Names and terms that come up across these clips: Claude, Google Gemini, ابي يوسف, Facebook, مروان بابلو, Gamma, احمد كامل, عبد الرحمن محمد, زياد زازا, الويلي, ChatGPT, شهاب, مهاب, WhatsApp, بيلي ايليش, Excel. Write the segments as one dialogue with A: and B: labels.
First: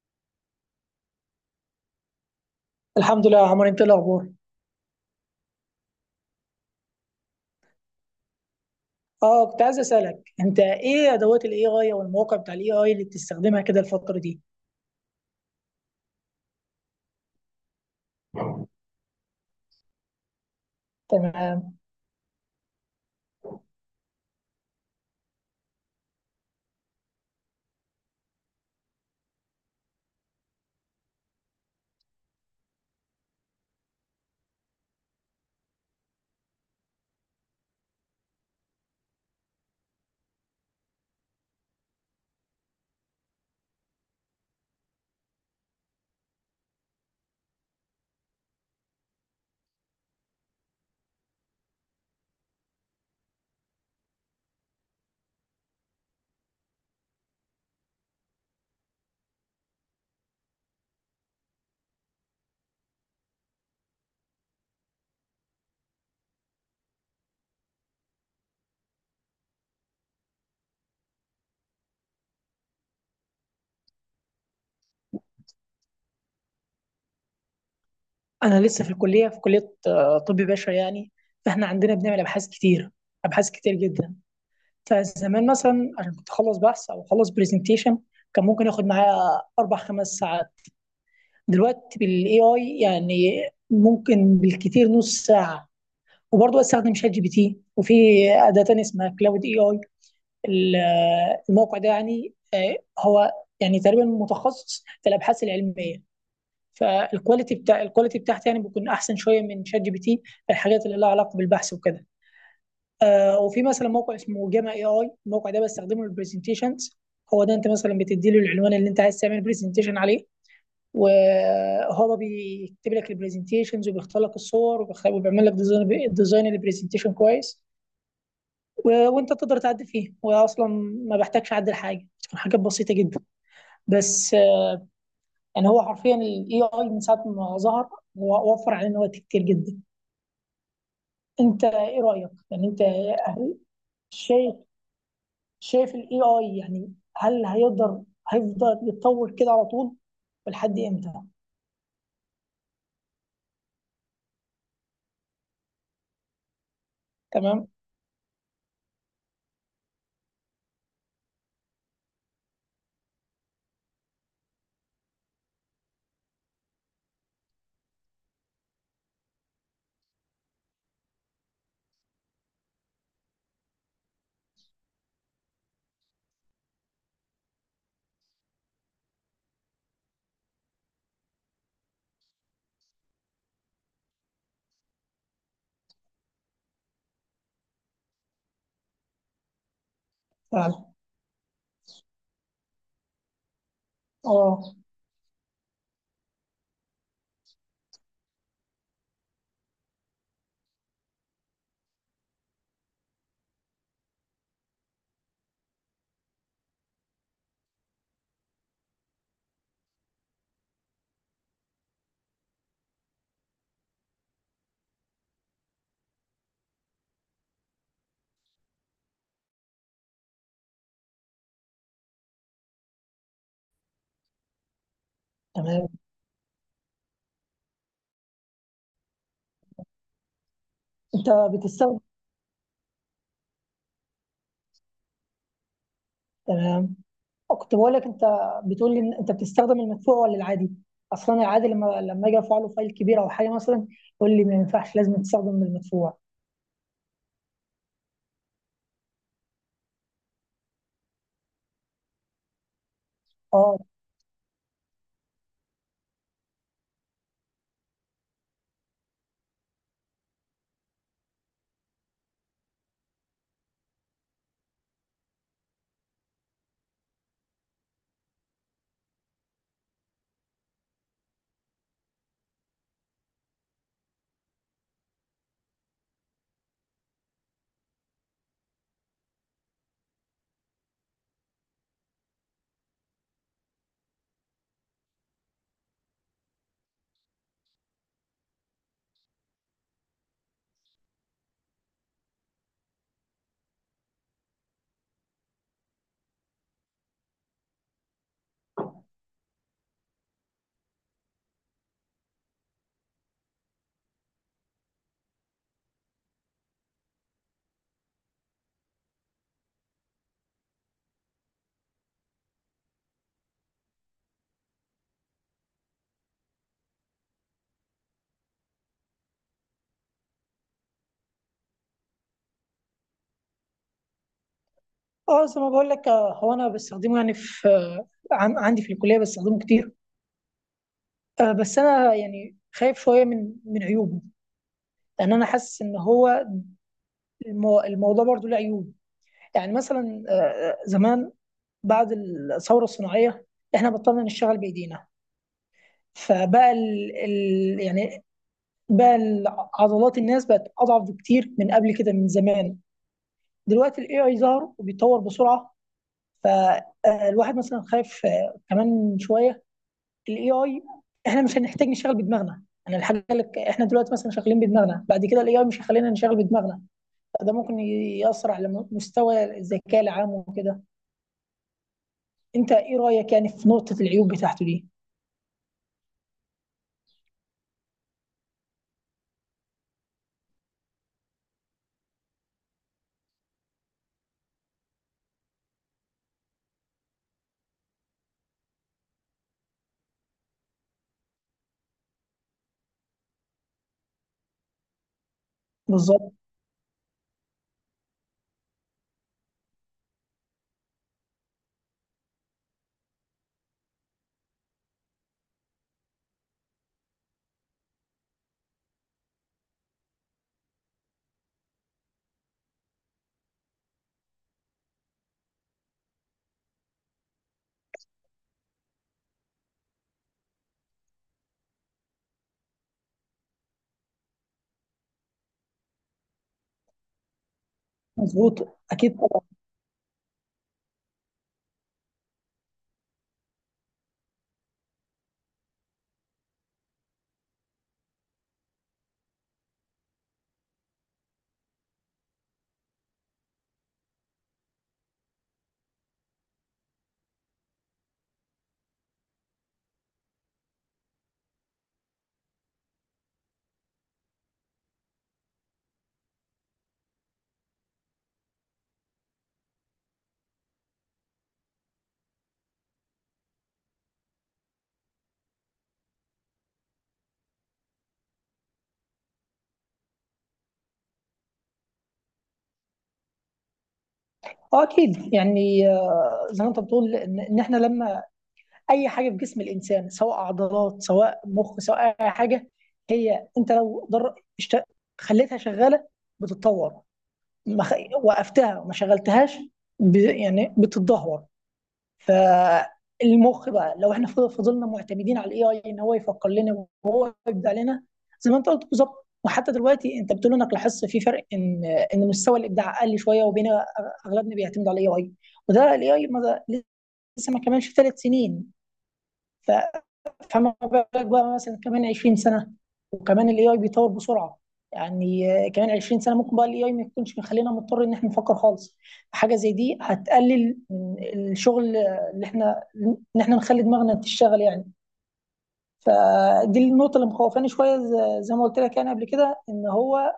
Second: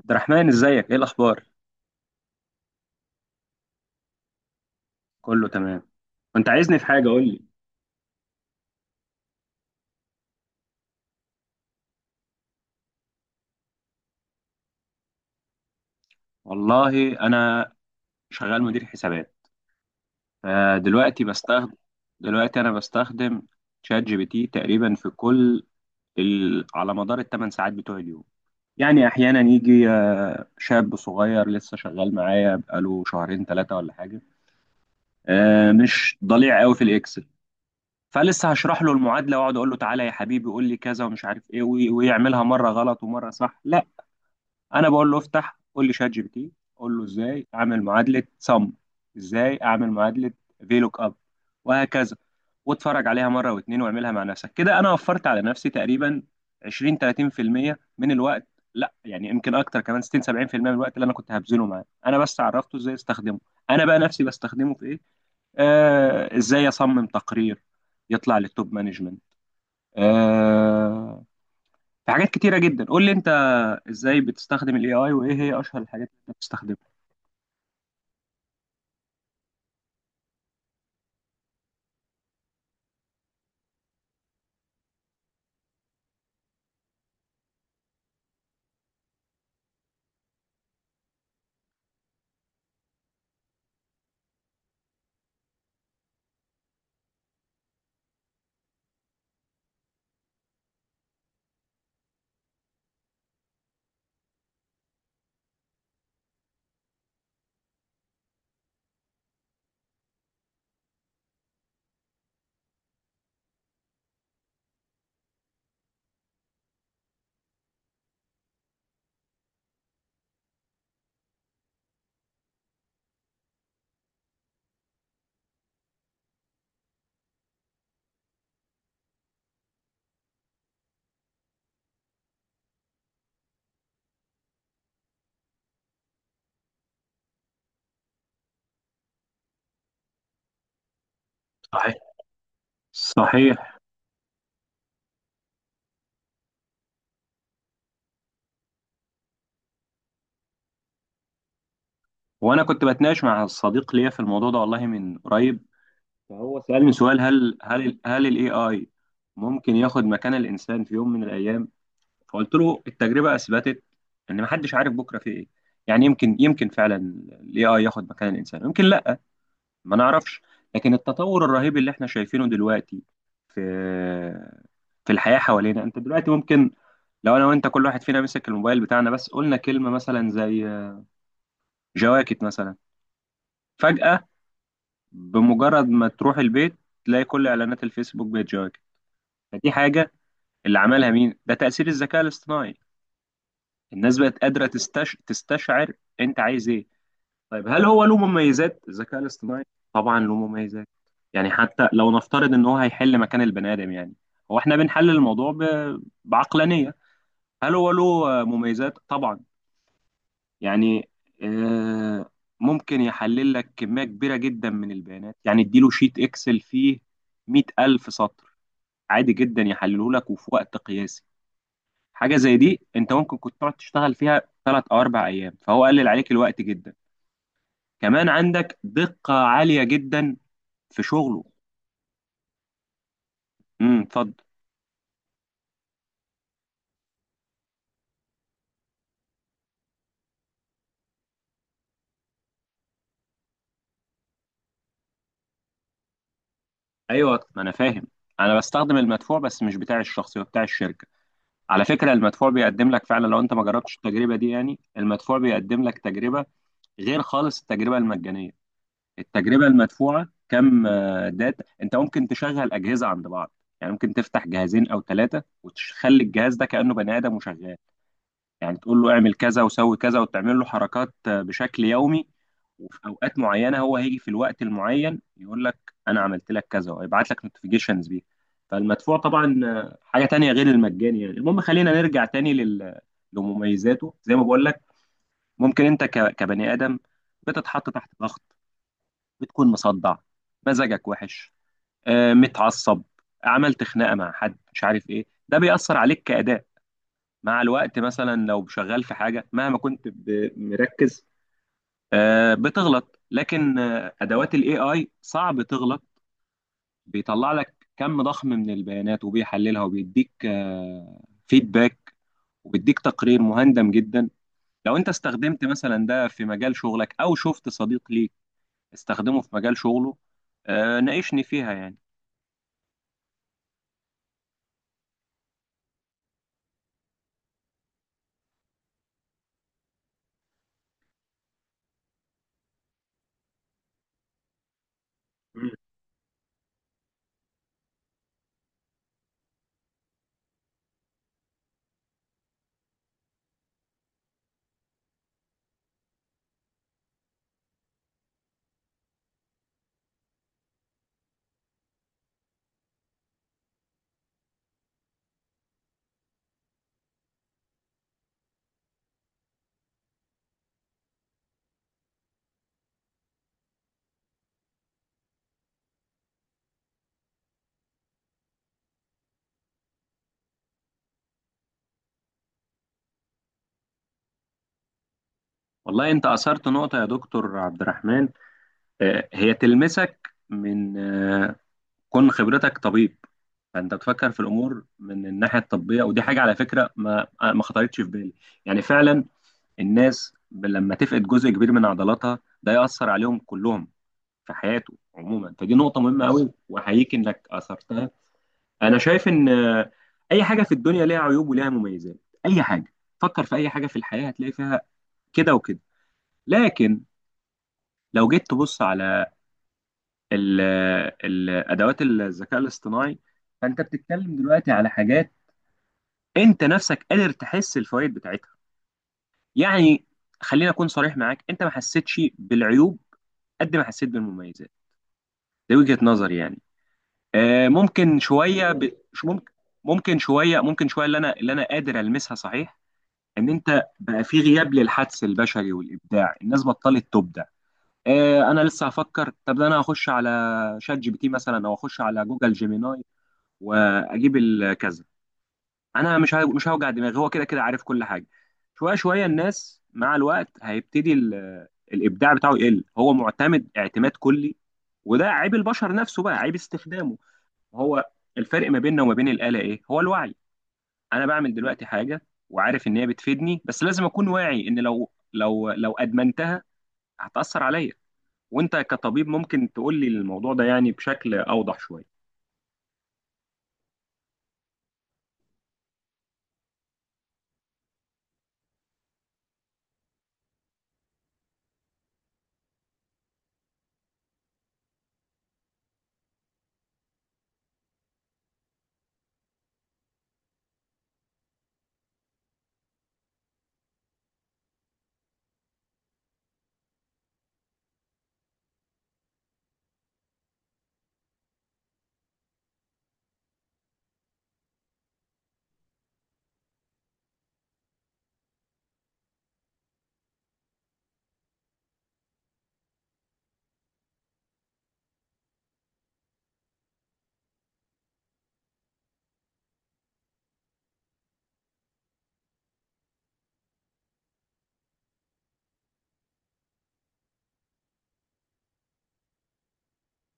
A: عبد الرحمن، ازيك؟ ايه الاخبار؟
B: الحمد لله يا عمر، انت ايه الاخبار؟
A: كله تمام. كنت عايزني في حاجه؟ قول لي.
B: اه كنت عايز اسالك، انت ايه ادوات الاي اي او المواقع بتاع الاي اي اللي بتستخدمها كده الفتره دي؟
A: والله انا شغال مدير حسابات، فدلوقتي بستخدم،
B: تمام.
A: دلوقتي انا بستخدم شات جي بي تي تقريبا في كل على مدار الثمان ساعات بتوع اليوم. يعني احيانا يجي شاب صغير لسه شغال معايا بقاله شهرين ثلاثه ولا حاجه، مش ضليع قوي في الاكسل، فلسه هشرح له المعادله واقعد اقول له تعالى يا حبيبي قول لي كذا ومش عارف ايه ويعملها مره غلط ومره صح. لا، انا بقول له افتح قول لي شات جي بي تي، قول له ازاي اعمل معادله سم، ازاي اعمل معادله في لوك اب وهكذا، واتفرج عليها مره واتنين واعملها مع نفسك كده. انا وفرت على نفسي تقريبا 20 30% من الوقت، لا يعني يمكن اكتر، كمان 60 70% من الوقت اللي انا كنت هبذله معاه. انا بس عرفته ازاي استخدمه. انا بقى نفسي بستخدمه في ايه؟ آه، ازاي اصمم تقرير يطلع للتوب مانجمنت. آه، في حاجات كتيره جدا. قول لي انت، ازاي بتستخدم الاي اي وايه هي اشهر الحاجات اللي انت بتستخدمها؟
B: انا لسه في الكليه، في كليه طب بشري يعني. فاحنا عندنا بنعمل ابحاث كتير، ابحاث كتير جدا. فزمان مثلا عشان كنت اخلص بحث او اخلص برزنتيشن كان ممكن ياخد معايا 4 5 ساعات. دلوقتي بالاي اي يعني ممكن بالكتير نص ساعه. وبرضه استخدم شات جي بي تي، وفي اداه تانية اسمها كلاود اي اي. ال- الموقع ده يعني هو يعني تقريبا متخصص في الابحاث العلميه. فالكواليتي بتاع الكواليتي بتاعته يعني بيكون احسن شويه من شات جي بي تي في الحاجات اللي لها علاقه بالبحث وكده. وفي مثلا موقع اسمه جاما اي اي، الموقع ده بستخدمه للبرزنتيشنز. هو ده انت مثلا بتدي له العنوان اللي انت عايز تعمل برزنتيشن عليه، وهو بيكتب لك البرزنتيشنز وبيختار لك الصور وبيعمل لك ديزاين البرزنتيشن كويس. وانت تقدر تعدي فيه، واصلا ما بحتاجش اعدل حاجه، بتكون حاجات بسيطه جدا. بس يعني هو حرفيا الاي اي من ساعه ما ظهر هو وفر علينا وقت كتير جدا. انت
A: صحيح.
B: ايه رايك يعني؟ انت هل-
A: صحيح.
B: شايف، شايف الاي اي يعني هل هيقدر هيفضل يتطور كده على طول؟ ولحد امتى؟
A: وانا كنت بتناقش مع صديق ليا في الموضوع ده والله من قريب، فهو سألني سؤال: هل
B: تمام.
A: الاي اي ممكن ياخد مكان الانسان في يوم من الايام؟ فقلت له التجربة اثبتت ان محدش عارف بكرة في ايه. يعني يمكن، يمكن فعلا الاي اي ياخد مكان الانسان، يمكن لا، ما نعرفش. لكن التطور الرهيب اللي احنا شايفينه دلوقتي في الحياة حوالينا، انت دلوقتي ممكن، لو انا وانت كل واحد فينا مسك الموبايل بتاعنا بس قلنا كلمة مثلا زي جواكت مثلا، فجأة بمجرد ما تروح البيت تلاقي كل اعلانات الفيسبوك بقت جواكت. فدي حاجة
B: فعلا.
A: اللي عملها مين؟ ده تأثير الذكاء الاصطناعي. الناس بقت
B: اه.
A: قادرة تستشعر انت عايز ايه. طيب هل هو له مميزات الذكاء الاصطناعي؟ طبعا له مميزات. يعني حتى لو نفترض ان هو هيحل مكان البني ادم، يعني هو احنا بنحلل الموضوع بعقلانية. هل هو له مميزات؟ طبعا. يعني آه ممكن يحلل لك كمية كبيرة جدا من البيانات. يعني اديله شيت اكسل فيه 100000 ألف سطر، عادي جدا يحلله لك وفي وقت قياسي. حاجة زي دي انت ممكن كنت تقعد تشتغل فيها ثلاث او اربع ايام، فهو
B: تمام،
A: قلل عليك الوقت جدا. كمان عندك دقة عالية جدا في
B: انت
A: شغله.
B: بتستخدم.
A: اتفضل.
B: تمام، كنت بقول لك، انت بتقول لي ان انت بتستخدم المدفوع ولا العادي؟ اصلا العادي، لما اجي ارفع له فايل كبير او حاجه مثلا، يقول لي ما ينفعش، لازم تستخدم المدفوع.
A: ايوه ما انا فاهم. انا بستخدم المدفوع بس مش بتاع الشخصي، هو بتاع الشركه. على فكره المدفوع بيقدم لك فعلا، لو انت ما
B: اه.
A: جربتش التجربه دي يعني، المدفوع بيقدم لك تجربه غير خالص التجربه المجانيه. التجربه المدفوعه كم داتا، انت ممكن تشغل اجهزه عند بعض، يعني ممكن تفتح جهازين او ثلاثه وتخلي الجهاز ده كانه بني ادم وشغال. يعني تقول له اعمل كذا وسوي كذا وتعمل له حركات بشكل يومي، وفي اوقات معينه هو هيجي في الوقت المعين يقول لك انا عملت لك كذا ويبعت لك نوتيفيكيشنز بيه. فالمدفوع طبعا حاجه تانية غير المجاني. يعني المهم خلينا نرجع تاني لمميزاته. زي ما بقول لك، ممكن انت كبني ادم بتتحط تحت ضغط، بتكون مصدع، مزاجك وحش، متعصب، عملت خناقه مع حد مش عارف ايه، ده بيأثر عليك كأداء. مع الوقت مثلا لو شغال في حاجه، مهما كنت مركز، بتغلط. لكن ادوات الاي اي صعب تغلط، بيطلع لك كم ضخم من البيانات وبيحللها وبيديك فيدباك، وبيديك تقرير مهندم جدا. لو انت استخدمت مثلا ده في مجال شغلك او شفت صديق ليك استخدمه في مجال شغله، ناقشني فيها يعني.
B: اه زي ما بقول لك، هو انا بستخدمه يعني في عندي في الكليه بستخدمه كتير. بس انا يعني خايف شويه من عيوبه، لان انا
A: مم.
B: حاسس ان هو الموضوع برضه له عيوب. يعني مثلا زمان بعد الثوره الصناعيه احنا بطلنا نشتغل بايدينا، فبقى ال يعني، بقى ال- عضلات الناس بقت اضعف بكتير من قبل كده من زمان. دلوقتي الاي اي ظهر وبيتطور بسرعه، فالواحد مثلا خايف كمان شويه الاي اي احنا مش هنحتاج نشتغل بدماغنا. انا الحاجه اللي احنا دلوقتي مثلا شغالين بدماغنا، بعد كده الاي اي مش هيخلينا نشتغل بدماغنا. ده ممكن ياثر على مستوى الذكاء العام وكده. انت ايه رايك يعني في نقطه العيوب بتاعته دي؟
A: والله انت اثرت نقطه يا دكتور عبد الرحمن. هي تلمسك من كون خبرتك طبيب، فانت بتفكر في الامور من الناحيه الطبيه. ودي حاجه على فكره ما خطرتش في بالي. يعني فعلا الناس لما تفقد جزء كبير من عضلاتها ده ياثر عليهم كلهم في حياته عموما. فدي نقطه مهمه
B: بالظبط.
A: قوي واحييك انك اثرتها. انا شايف ان اي حاجه في الدنيا ليها عيوب وليها مميزات. اي حاجه، فكر في اي حاجه في الحياه هتلاقي فيها كده وكده. لكن لو جيت تبص على ال- ادوات الذكاء الاصطناعي، فانت بتتكلم دلوقتي على حاجات انت نفسك قادر تحس الفوائد بتاعتها. يعني خليني اكون صريح معاك، انت ما حسيتش بالعيوب قد ما حسيت بالمميزات. دي وجهة نظري يعني. ممكن
B: مظبوط،
A: شويه ب...
B: اكيد
A: شو
B: طبعا.
A: ممكن، ممكن شويه اللي انا قادر المسها، صحيح، ان انت بقى في غياب للحدس البشري والابداع، الناس بطلت تبدع. آه، انا لسه هفكر، طب ده انا هخش على شات جي بي تي مثلا او اخش على جوجل جيميناي واجيب الكذا. انا مش هوجع دماغي، هو كده كده عارف كل حاجه. شويه شويه الناس مع الوقت هيبتدي الابداع بتاعه يقل، هو معتمد اعتماد كلي. وده عيب البشر نفسه بقى، عيب استخدامه هو. الفرق ما بيننا وما بين الاله ايه؟ هو الوعي. انا بعمل دلوقتي حاجه وعارف ان هي بتفيدني، بس لازم اكون واعي ان لو ادمنتها هتاثر عليا. وانت كطبيب ممكن تقول لي الموضوع ده يعني بشكل اوضح شويه.
B: اه اكيد يعني، زي ما انت بتقول ان احنا لما اي حاجه في جسم الانسان، سواء عضلات سواء مخ سواء اي حاجه، هي انت لو خليتها شغاله بتتطور، ما خ... وقفتها وما شغلتهاش يعني بتتدهور. فالمخ بقى لو احنا فضلنا معتمدين على الاي اي ان هو يفكر لنا وهو يبدع لنا، زي ما انت قلت بالظبط. وحتى دلوقتي انت بتقول انك لاحظت في فرق ان مستوى الابداع قل شويه، وبين اغلبنا بيعتمد على الاي اي، وده الاي اي لسه ما كملش 3 سنين. ف فما بالك بقى مثلا كمان 20 سنه، وكمان الاي اي بيتطور بسرعه. يعني كمان 20 سنه ممكن بقى الاي اي ما يكونش مخلينا مضطر ان احنا نفكر خالص. حاجه زي دي هتقلل من الشغل اللي احنا ان احنا نخلي دماغنا تشتغل يعني. فدي النقطه اللي مخوفاني شويه، زي ما قلت لك يعني قبل كده، ان هو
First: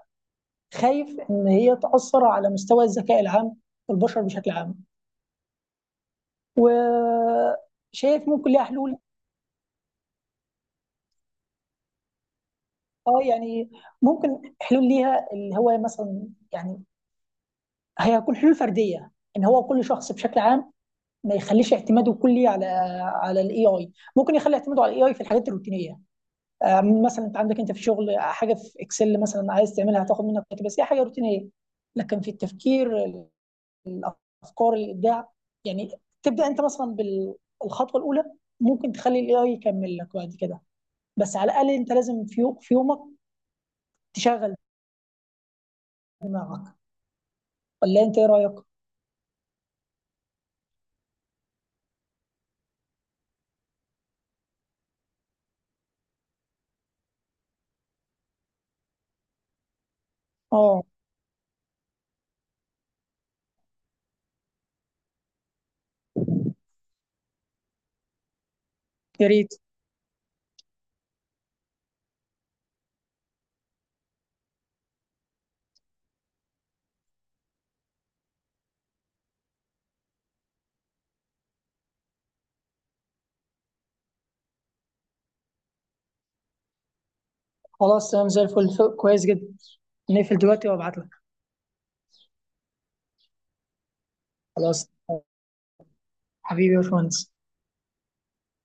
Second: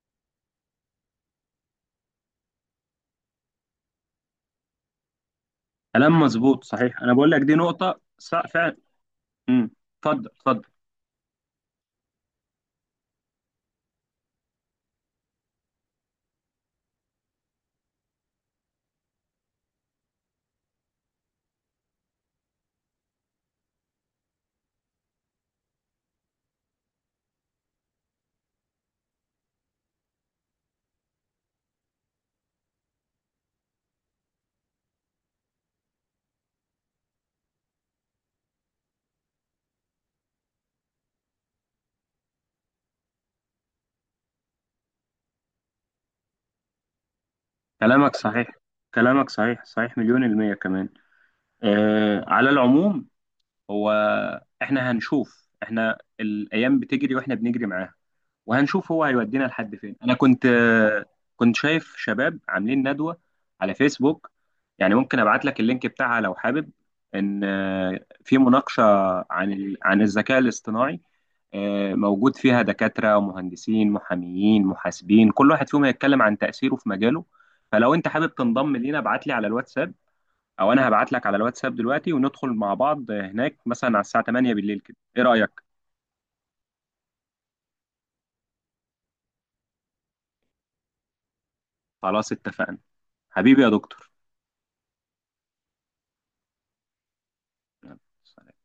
B: خايف ان هي تاثر على مستوى الذكاء العام والبشر بشكل عام.
A: كلام مظبوط، صحيح. انا بقول لك دي نقطه
B: وشايف
A: صح
B: ممكن ليها
A: فعلا.
B: حلول؟
A: امم اتفضل اتفضل.
B: اه يعني ممكن حلول ليها، اللي هو مثلا يعني هي هتكون حلول فرديه، ان هو كل شخص بشكل عام ما يخليش اعتماده كلي على الاي اي. ممكن يخلي اعتماده على الاي اي في الحاجات الروتينيه، مثلا انت عندك انت في شغل حاجه في اكسل مثلا عايز تعملها هتاخد منك وقت، بس هي حاجه روتينيه. لكن في التفكير، الافكار، الابداع، يعني تبدا انت مثلا بالخطوه الاولى، ممكن تخلي الاي اي يكمل لك بعد كده. بس على الاقل انت لازم في في يومك تشغل دماغك. ولا
A: كلامك
B: انت ايه
A: صحيح.
B: رايك؟
A: كلامك صحيح، صحيح مليون المية كمان. على العموم، هو احنا هنشوف. احنا الأيام بتجري واحنا بنجري معاها وهنشوف هو هيودينا لحد فين. انا كنت
B: اه.
A: كنت شايف شباب عاملين ندوة على فيسبوك، يعني ممكن ابعت لك اللينك بتاعها لو حابب، ان في مناقشة
B: يا ريت.
A: عن عن الذكاء الاصطناعي، موجود فيها دكاترة ومهندسين محاميين محاسبين كل واحد فيهم هيتكلم عن تأثيره في مجاله. فلو انت حابب تنضم لينا ابعت لي على الواتساب، او انا هبعت لك على الواتساب دلوقتي وندخل مع بعض هناك مثلا على الساعة 8 بالليل كده. ايه رأيك؟
B: خلاص تمام، زي الفل، كويس جدا. نقفل دلوقتي وابعت لك.
A: خلاص اتفقنا. حبيبي يا دكتور.
B: خلاص. حبيبي يا باشمهندس.
A: يلا، سلام.